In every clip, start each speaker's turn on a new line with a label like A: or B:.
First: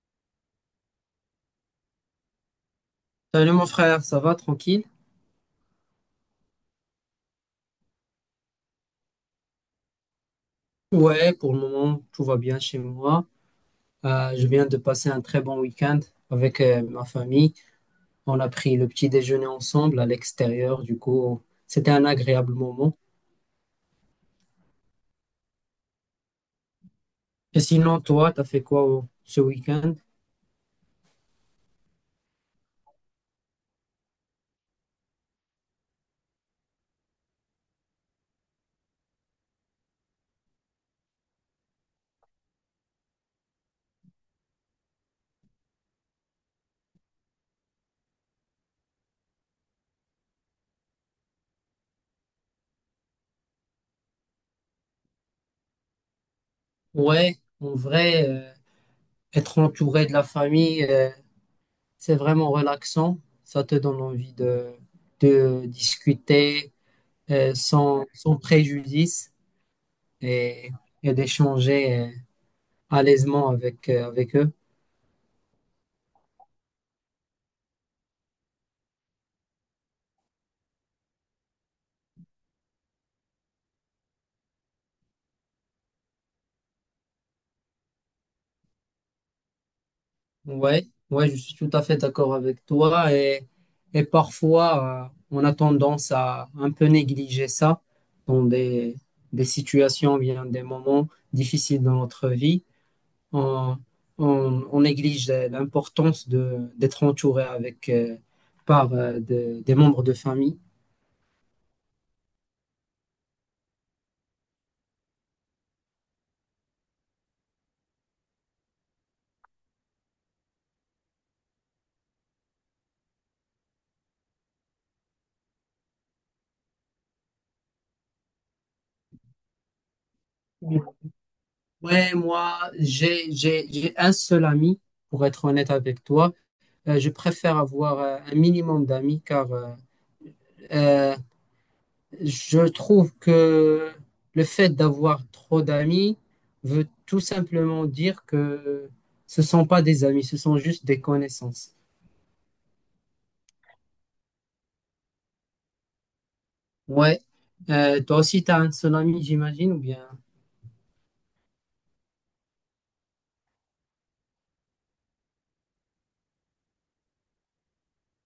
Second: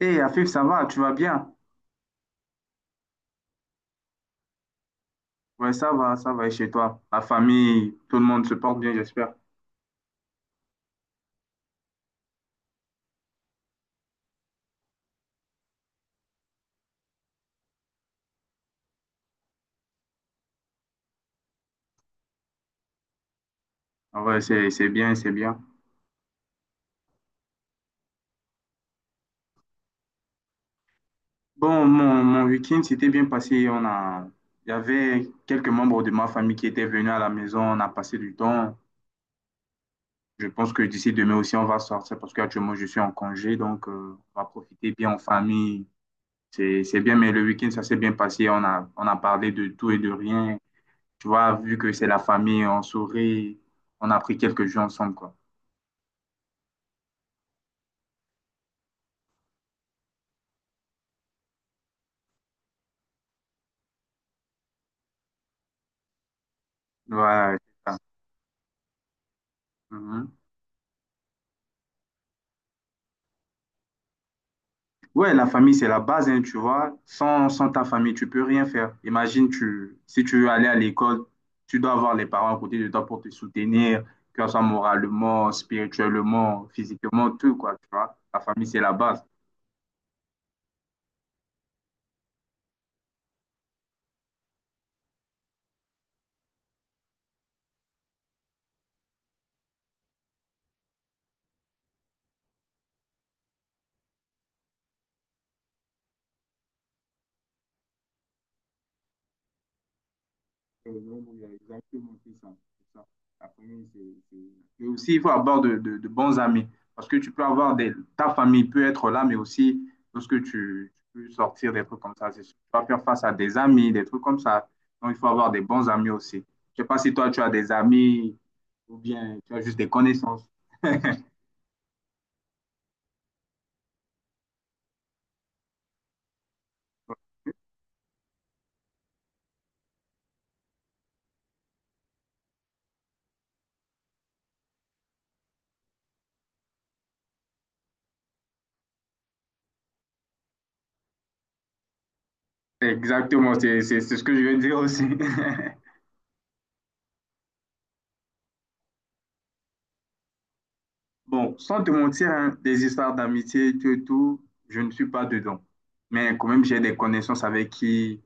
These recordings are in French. A: Hey, Afif, ça va, tu vas bien?
B: Salut mon frère, ça va tranquille?
A: Ouais, ça va, et chez toi? La famille, tout le monde se porte bien, j'espère.
B: Ouais, pour le moment, tout va bien chez moi. Je viens de passer un très bon week-end avec ma famille. On a pris le petit déjeuner ensemble à l'extérieur, du coup, c'était un agréable moment.
A: Ah ouais, c'est bien, c'est bien.
B: Et sinon, toi, t'as fait quoi ce week-end?
A: Bon, mon week-end s'était bien passé. Il y avait quelques membres de ma famille qui étaient venus à la maison. On a passé du temps. Je pense que d'ici demain aussi, on va sortir parce qu'actuellement, je suis en congé. Donc, on va profiter bien en famille. C'est bien, mais le week-end, ça s'est bien passé. On a parlé de tout et de rien. Tu vois, vu que c'est la famille, on sourit. On a pris quelques jours ensemble, quoi.
B: Ouais, en vrai, être entouré de la famille, c'est vraiment relaxant. Ça te donne envie de discuter euh,
A: Ouais, c'est ça.
B: sans, sans préjudice
A: Mhm.
B: et, et d'échanger à l'aisement avec, avec eux.
A: Ouais, la famille, c'est la base, hein, tu vois. Sans ta famille, tu peux rien faire. Imagine, si tu veux aller à l'école, tu dois avoir les parents à côté de toi pour te soutenir, que ce soit moralement, spirituellement, physiquement, tout, quoi, tu vois. La famille, c'est la base.
B: Ouais, ouais, je suis tout à fait d'accord avec toi. Et parfois, on a tendance à un peu négliger ça dans des situations, bien des moments difficiles dans notre vie. On, on néglige l'importance d'être entouré avec, par des membres de famille.
A: Et donc, il y a exactement ça. ça. La famille, c'est aussi, il faut avoir de bons amis. Parce que tu peux avoir des. Ta famille peut être là, mais aussi, lorsque tu peux sortir des trucs comme ça, c'est sûr. Tu vas faire face à des amis, des trucs comme ça. Donc, il faut avoir des bons amis aussi. Je ne sais pas si toi, tu as des amis ou bien tu as juste des connaissances.
B: Ouais, moi, j'ai un seul ami, pour être honnête avec toi. Je préfère avoir un minimum d'amis car euh, je trouve que le fait d'avoir trop d'amis veut tout simplement dire que ce sont pas des amis, ce sont juste des connaissances.
A: Exactement, c'est ce que je veux dire aussi.
B: Ouais. Toi aussi, tu as un seul ami, j'imagine, ou bien...
A: Bon, sans te mentir, hein, des histoires d'amitié, tout et tout, je ne suis pas dedans. Mais quand même, j'ai des connaissances avec qui,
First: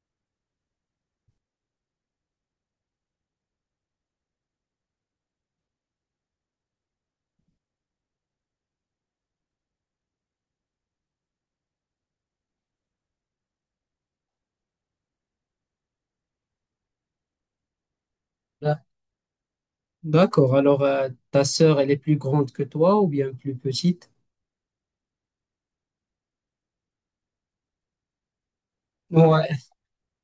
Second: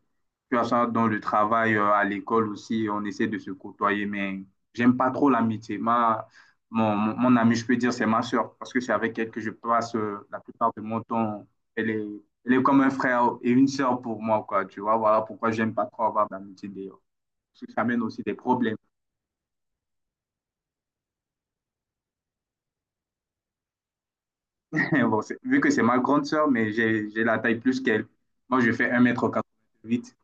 A: tu vois ça, dans le travail, à l'école aussi, on essaie de se côtoyer. Mais j'aime pas trop l'amitié. Mon amie, je peux dire, c'est ma sœur, parce que c'est avec elle que je passe la plupart de mon temps. Elle est, elle est comme un frère et une sœur pour moi, quoi. Tu vois, voilà pourquoi j'aime pas trop avoir d'amitié d'ailleurs. Parce que ça amène aussi des problèmes.
B: Là. D'accord. Alors, ta sœur, elle est plus grande que toi ou bien plus petite?
A: Bon, vu que c'est ma grande sœur, mais j'ai la taille plus qu'elle. Moi, je fais un mètre
B: Ouais.
A: quatre-vingt-huit.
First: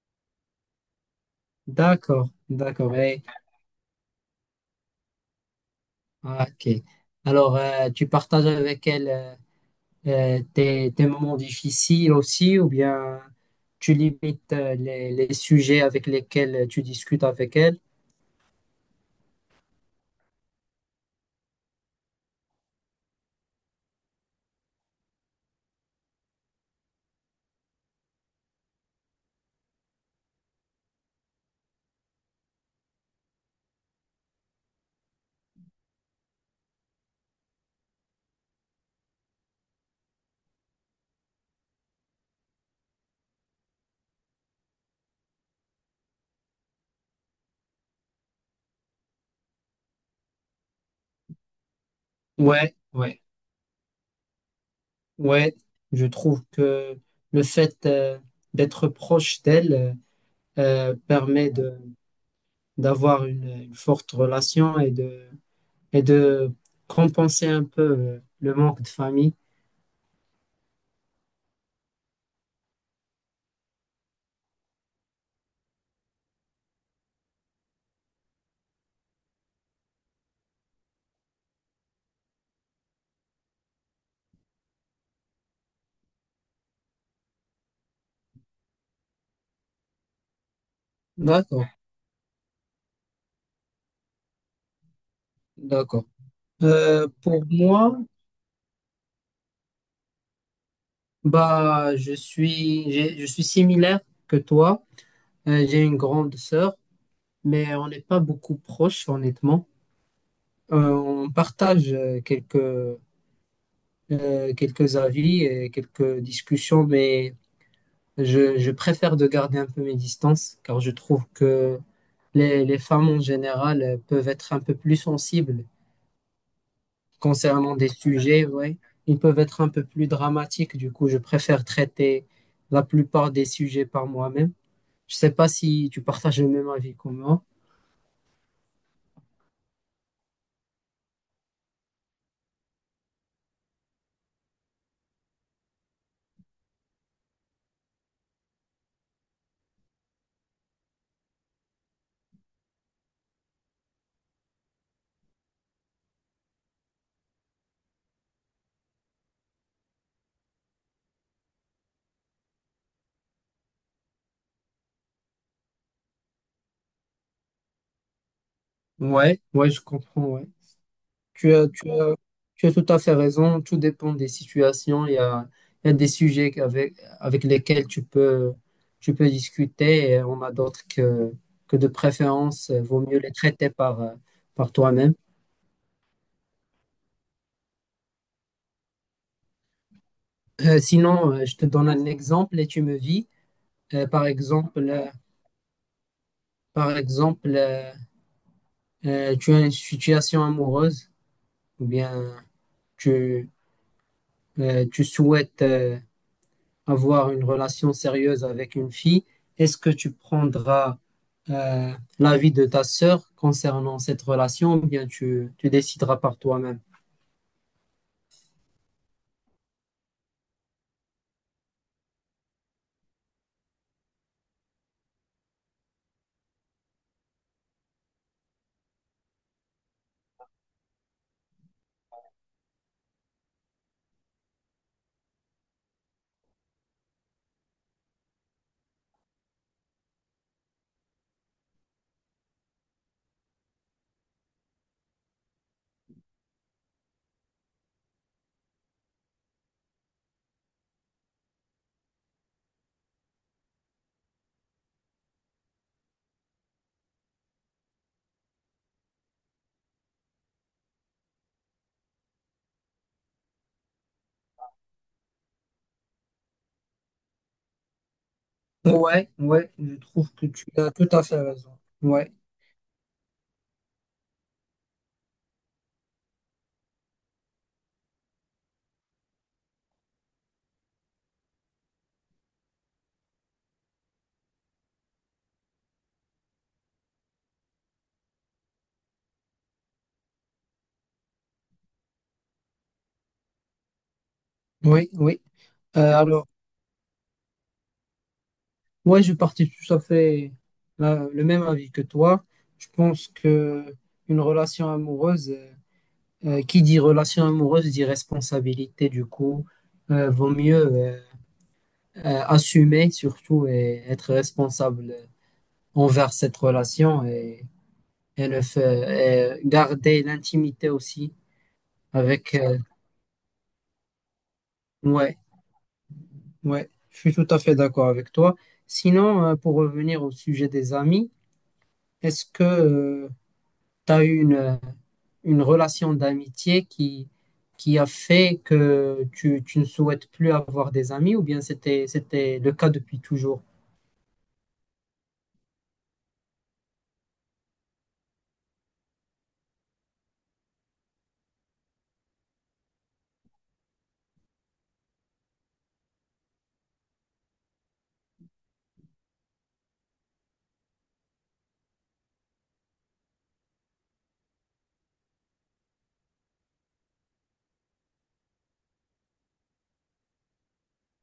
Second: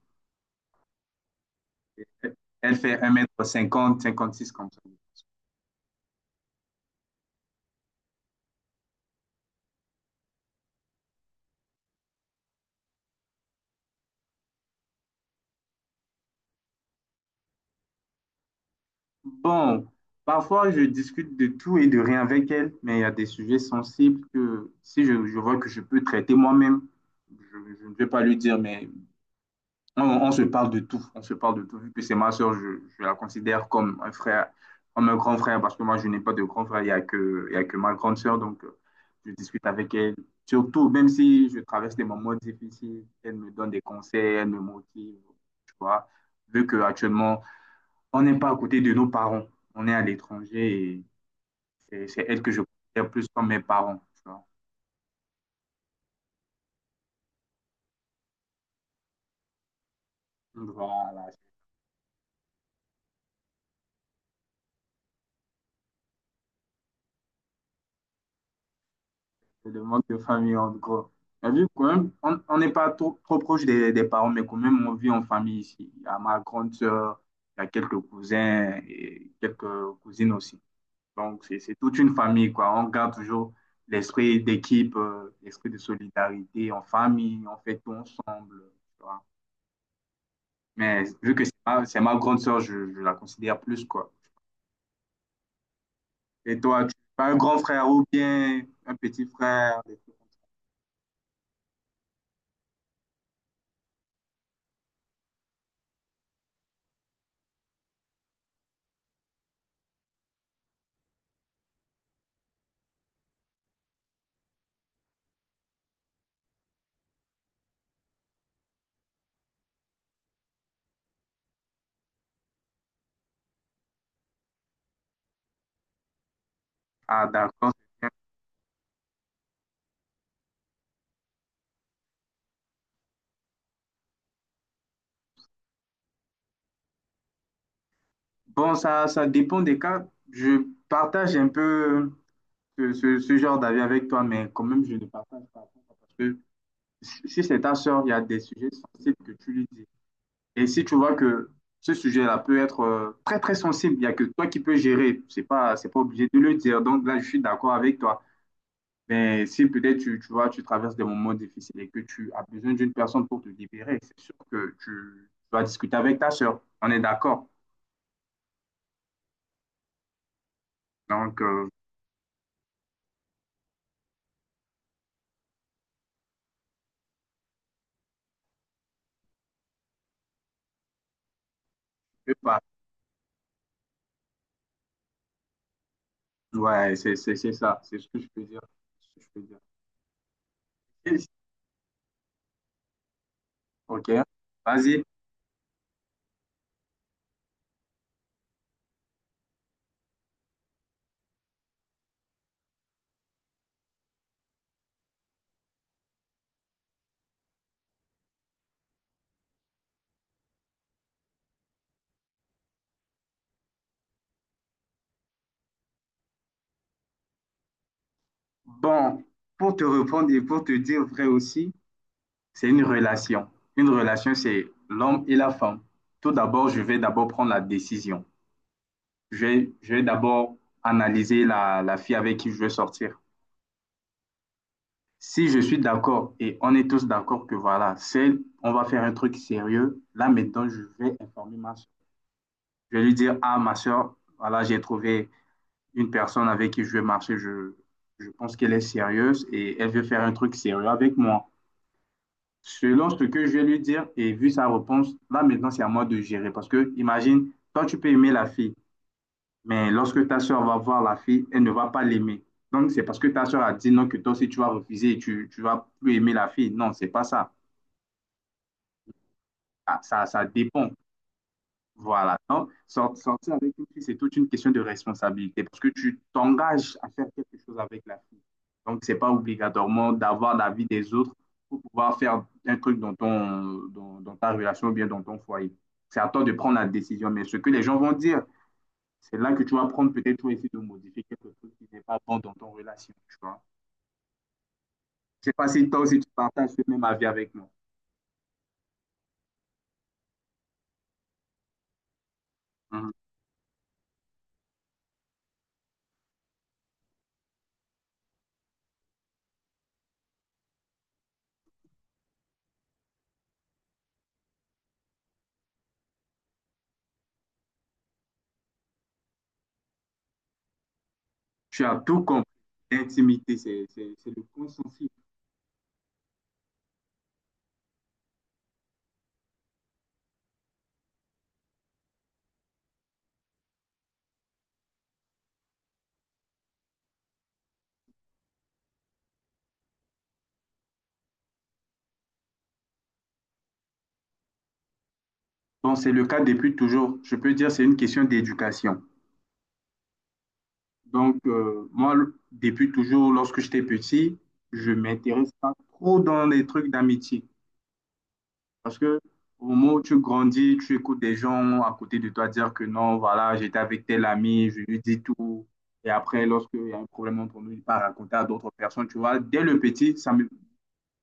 B: D'accord,
A: Elle
B: d'accord.
A: fait un
B: Et-
A: mètre cinquante, 56 comme ça.
B: ah, ok. Alors, tu partages avec elle... des, moments difficiles aussi, ou bien tu limites les, sujets avec lesquels tu discutes avec elle?
A: Bon, parfois, je discute de tout et de rien avec elle, mais il y a des sujets sensibles que si je vois que je peux traiter moi-même, je, je ne vais pas lui dire, mais on se parle de tout. On se parle de tout. Vu que c'est ma soeur, je la considère comme un frère, comme un grand frère, parce que moi, je n'ai pas de grand frère. Il y a que ma grande soeur. Donc, je discute avec elle. Surtout, même si je traverse des moments difficiles, elle me donne des conseils, elle me motive. Tu vois, vu qu'actuellement, on n'est pas à côté de nos parents. On est à l'étranger et c'est elle que je
B: Ouais,
A: considère
B: ouais,
A: plus comme mes parents. Tu vois.
B: ouais. Je trouve que le fait d'être proche d'elle
A: Voilà,
B: permet de d'avoir une forte relation et de compenser un peu le manque de famille.
A: c'est le manque de famille, en gros. Mais vu quand même, on n'est pas trop, trop proche des parents, mais quand même, on vit en famille ici. Il y a ma grande sœur, il y a quelques cousins et quelques cousines aussi. Donc, c'est toute une famille, quoi. On garde toujours l'esprit d'équipe, l'esprit de solidarité en famille, on fait tout ensemble, tu vois. Mais vu que c'est
B: D'accord,
A: ma, c'est ma grande sœur, je la considère plus, quoi.
B: d'accord.
A: Et toi, tu
B: Euh,
A: as un
B: pour
A: grand frère
B: moi,
A: ou bien un petit frère? Des trucs comme ça.
B: Je suis similaire que toi. J'ai une grande sœur, mais on n'est pas beaucoup proches, honnêtement. On partage quelques avis et quelques discussions, mais je préfère de garder un peu mes distances, car je trouve que les femmes en général peuvent être un peu plus sensibles
A: Ah, d'accord.
B: concernant des sujets, ouais. Ils peuvent être un peu plus dramatiques, du coup, je préfère traiter la plupart des sujets par moi-même. Je sais pas si tu partages le même avis que moi.
A: Bon, ça dépend des cas. Je partage un peu ce genre d'avis avec toi, mais quand même, je ne partage pas. Parce que si c'est ta sœur, il y a des sujets sensibles que tu lui dis. Et si tu vois que ce sujet-là peut être très, très sensible, il n'y a que toi qui peux gérer. C'est pas obligé de le dire. Donc là, je suis d'accord avec toi. Mais si peut-être tu vois, tu traverses des moments difficiles et que tu as besoin d'une personne pour te libérer, c'est sûr que tu dois discuter avec ta sœur. On est d'accord.
B: Ouais, ouais, je comprends, ouais.
A: Donc,
B: Tu as, tu as, tu as tout à fait raison. Tout dépend des situations. Il y a des sujets avec lesquels tu peux discuter et on a d'autres que de
A: je sais pas.
B: préférence, vaut mieux les traiter par, par toi-même.
A: Ouais, c'est ça, c'est ce que je peux dire. C'est ce que je peux dire.
B: Euh,
A: Et-
B: sinon, euh, je te donne un exemple et tu me dis, euh,
A: Ok,
B: par exemple,
A: vas-y.
B: euh, par exemple, tu as une situation amoureuse ou bien tu, tu souhaites avoir une relation sérieuse avec une fille, est-ce que tu prendras euh, l'avis de ta sœur concernant cette relation ou bien tu décideras par toi-même?
A: Bon, pour te répondre et pour te dire vrai aussi, c'est une relation. Une relation, c'est l'homme et la femme. Tout d'abord, je vais d'abord prendre la décision. Je vais d'abord analyser la fille avec qui je veux sortir. Si je suis d'accord et on est tous d'accord que voilà, c'est, on va faire un truc sérieux, là maintenant, je vais informer ma soeur. Je vais lui dire, ah, ma soeur, voilà, j'ai trouvé une personne avec qui je vais marcher, je pense qu'elle est sérieuse et elle veut faire un truc sérieux avec moi. Selon ce que je vais lui dire et vu sa réponse, là maintenant c'est à moi de gérer. Parce que imagine, toi tu peux aimer la fille, mais lorsque ta soeur va voir la fille, elle ne va pas l'aimer. Donc c'est parce que ta soeur a dit non que toi aussi tu vas refuser et tu vas plus aimer la fille. Non, c'est pas ça.
B: Ouais, ouais, je
A: Ah, Ça,
B: trouve
A: ça
B: que tu
A: dépend.
B: as tout à fait raison. Ouais.
A: Voilà. Donc, sortir avec une fille, c'est toute une question de responsabilité parce que tu t'engages à faire quelque chose avec la fille. Donc, c'est pas obligatoirement d'avoir l'avis des autres pour pouvoir faire un truc dans dans ta relation ou bien dans ton foyer. C'est à toi de prendre la décision. Mais ce que les gens vont dire, c'est là que tu vas prendre peut-être toi essayer de modifier quelque chose qui n'est pas bon dans ton relation, tu vois.
B: Oui, oui.
A: Je sais pas si toi
B: Euh,
A: aussi tu
B: alors,
A: partages ce même avis avec moi.
B: ouais je partais tout à fait le même avis que toi. Je
A: Mhm.
B: pense que une relation amoureuse, qui dit relation amoureuse dit responsabilité. Du coup, vaut mieux assumer surtout et être responsable envers cette relation et ne fait- et garder l'intimité aussi
A: Tu as tout compris.
B: avec. euh,
A: L'intimité, c'est le consensus.
B: ouais, ouais, je suis tout à fait d'accord avec toi. Sinon, pour revenir au sujet des amis, est-ce que tu as eu une relation d'amitié qui a fait que tu ne souhaites plus avoir des amis ou bien c'était le cas depuis toujours?
A: Donc, c'est le cas depuis toujours. Je peux dire c'est une question d'éducation. Donc, moi, depuis toujours, lorsque j'étais petit, je ne m'intéresse pas trop dans les trucs d'amitié. Parce que au moment où tu grandis, tu écoutes des gens à côté de toi dire que non, voilà, j'étais avec tel ami, je lui dis tout. Et après, lorsqu'il y a un problème entre nous, il part raconter à d'autres personnes. Tu vois, dès le petit, ça me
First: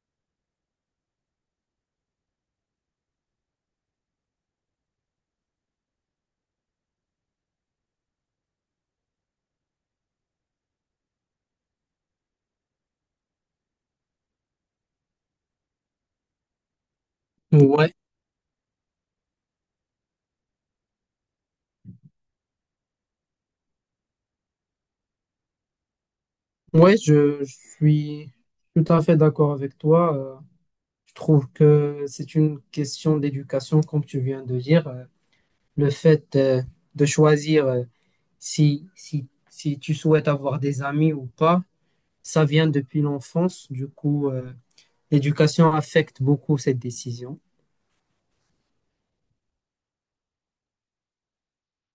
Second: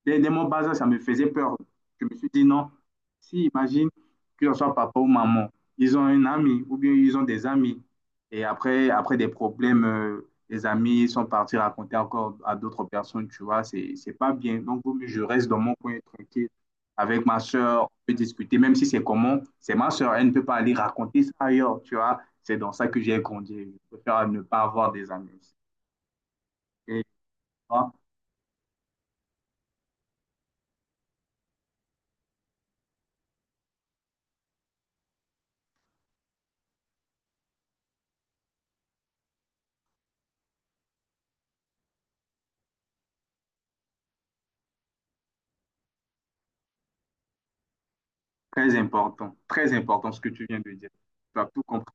A: Dès, dès mon bas âge, ça me faisait peur. Je me suis dit non. Si, imagine que ce soit papa ou maman, ils ont un ami ou bien ils ont des amis. Et après, après des problèmes, les amis sont partis raconter encore à d'autres personnes, tu vois, c'est pas bien. Donc, vaut mieux je reste dans mon coin tranquille avec ma soeur, on
B: Ouais,
A: peut discuter, même si c'est comment, c'est ma soeur, elle ne peut pas aller raconter ça ailleurs, tu vois. C'est dans ça que j'ai grandi. Je préfère ne pas avoir des amis aussi.
B: ouais,
A: Et, tu
B: je
A: vois,
B: suis tout à fait d'accord avec toi. Je trouve que c'est une question d'éducation, comme tu viens de dire. Le fait de choisir si tu souhaites avoir des amis ou pas, ça vient depuis l'enfance. Du coup, l'éducation affecte beaucoup cette décision.
A: très important, très important ce que tu viens de dire. Tu as tout compris.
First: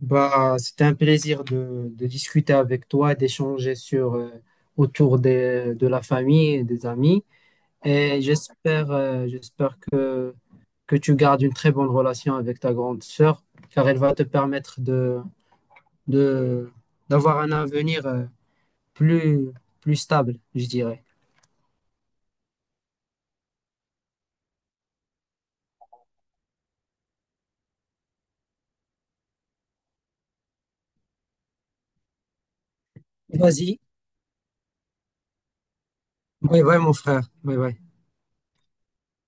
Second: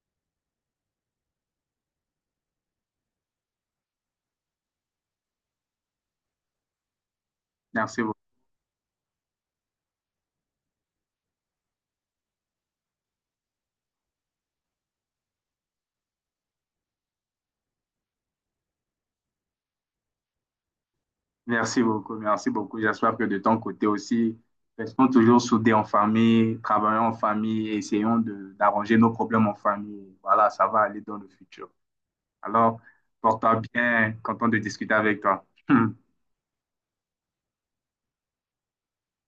B: C'était un plaisir de discuter avec toi, d'échanger sur, autour de la famille et des amis.
A: Merci beaucoup.
B: Et j'espère, j'espère que tu gardes une très bonne relation avec ta grande sœur, car elle va te permettre de, d'avoir un avenir plus, plus stable, je dirais.
A: Merci beaucoup. Merci beaucoup. J'espère que de ton côté aussi, restons toujours soudés en famille, travaillons en famille, essayons d'arranger nos problèmes en famille. Voilà, ça va aller dans le futur. Alors, porte-toi
B: Vas-y.
A: bien, content de discuter avec toi.
B: Oui, oui, mon frère. Oui, oui.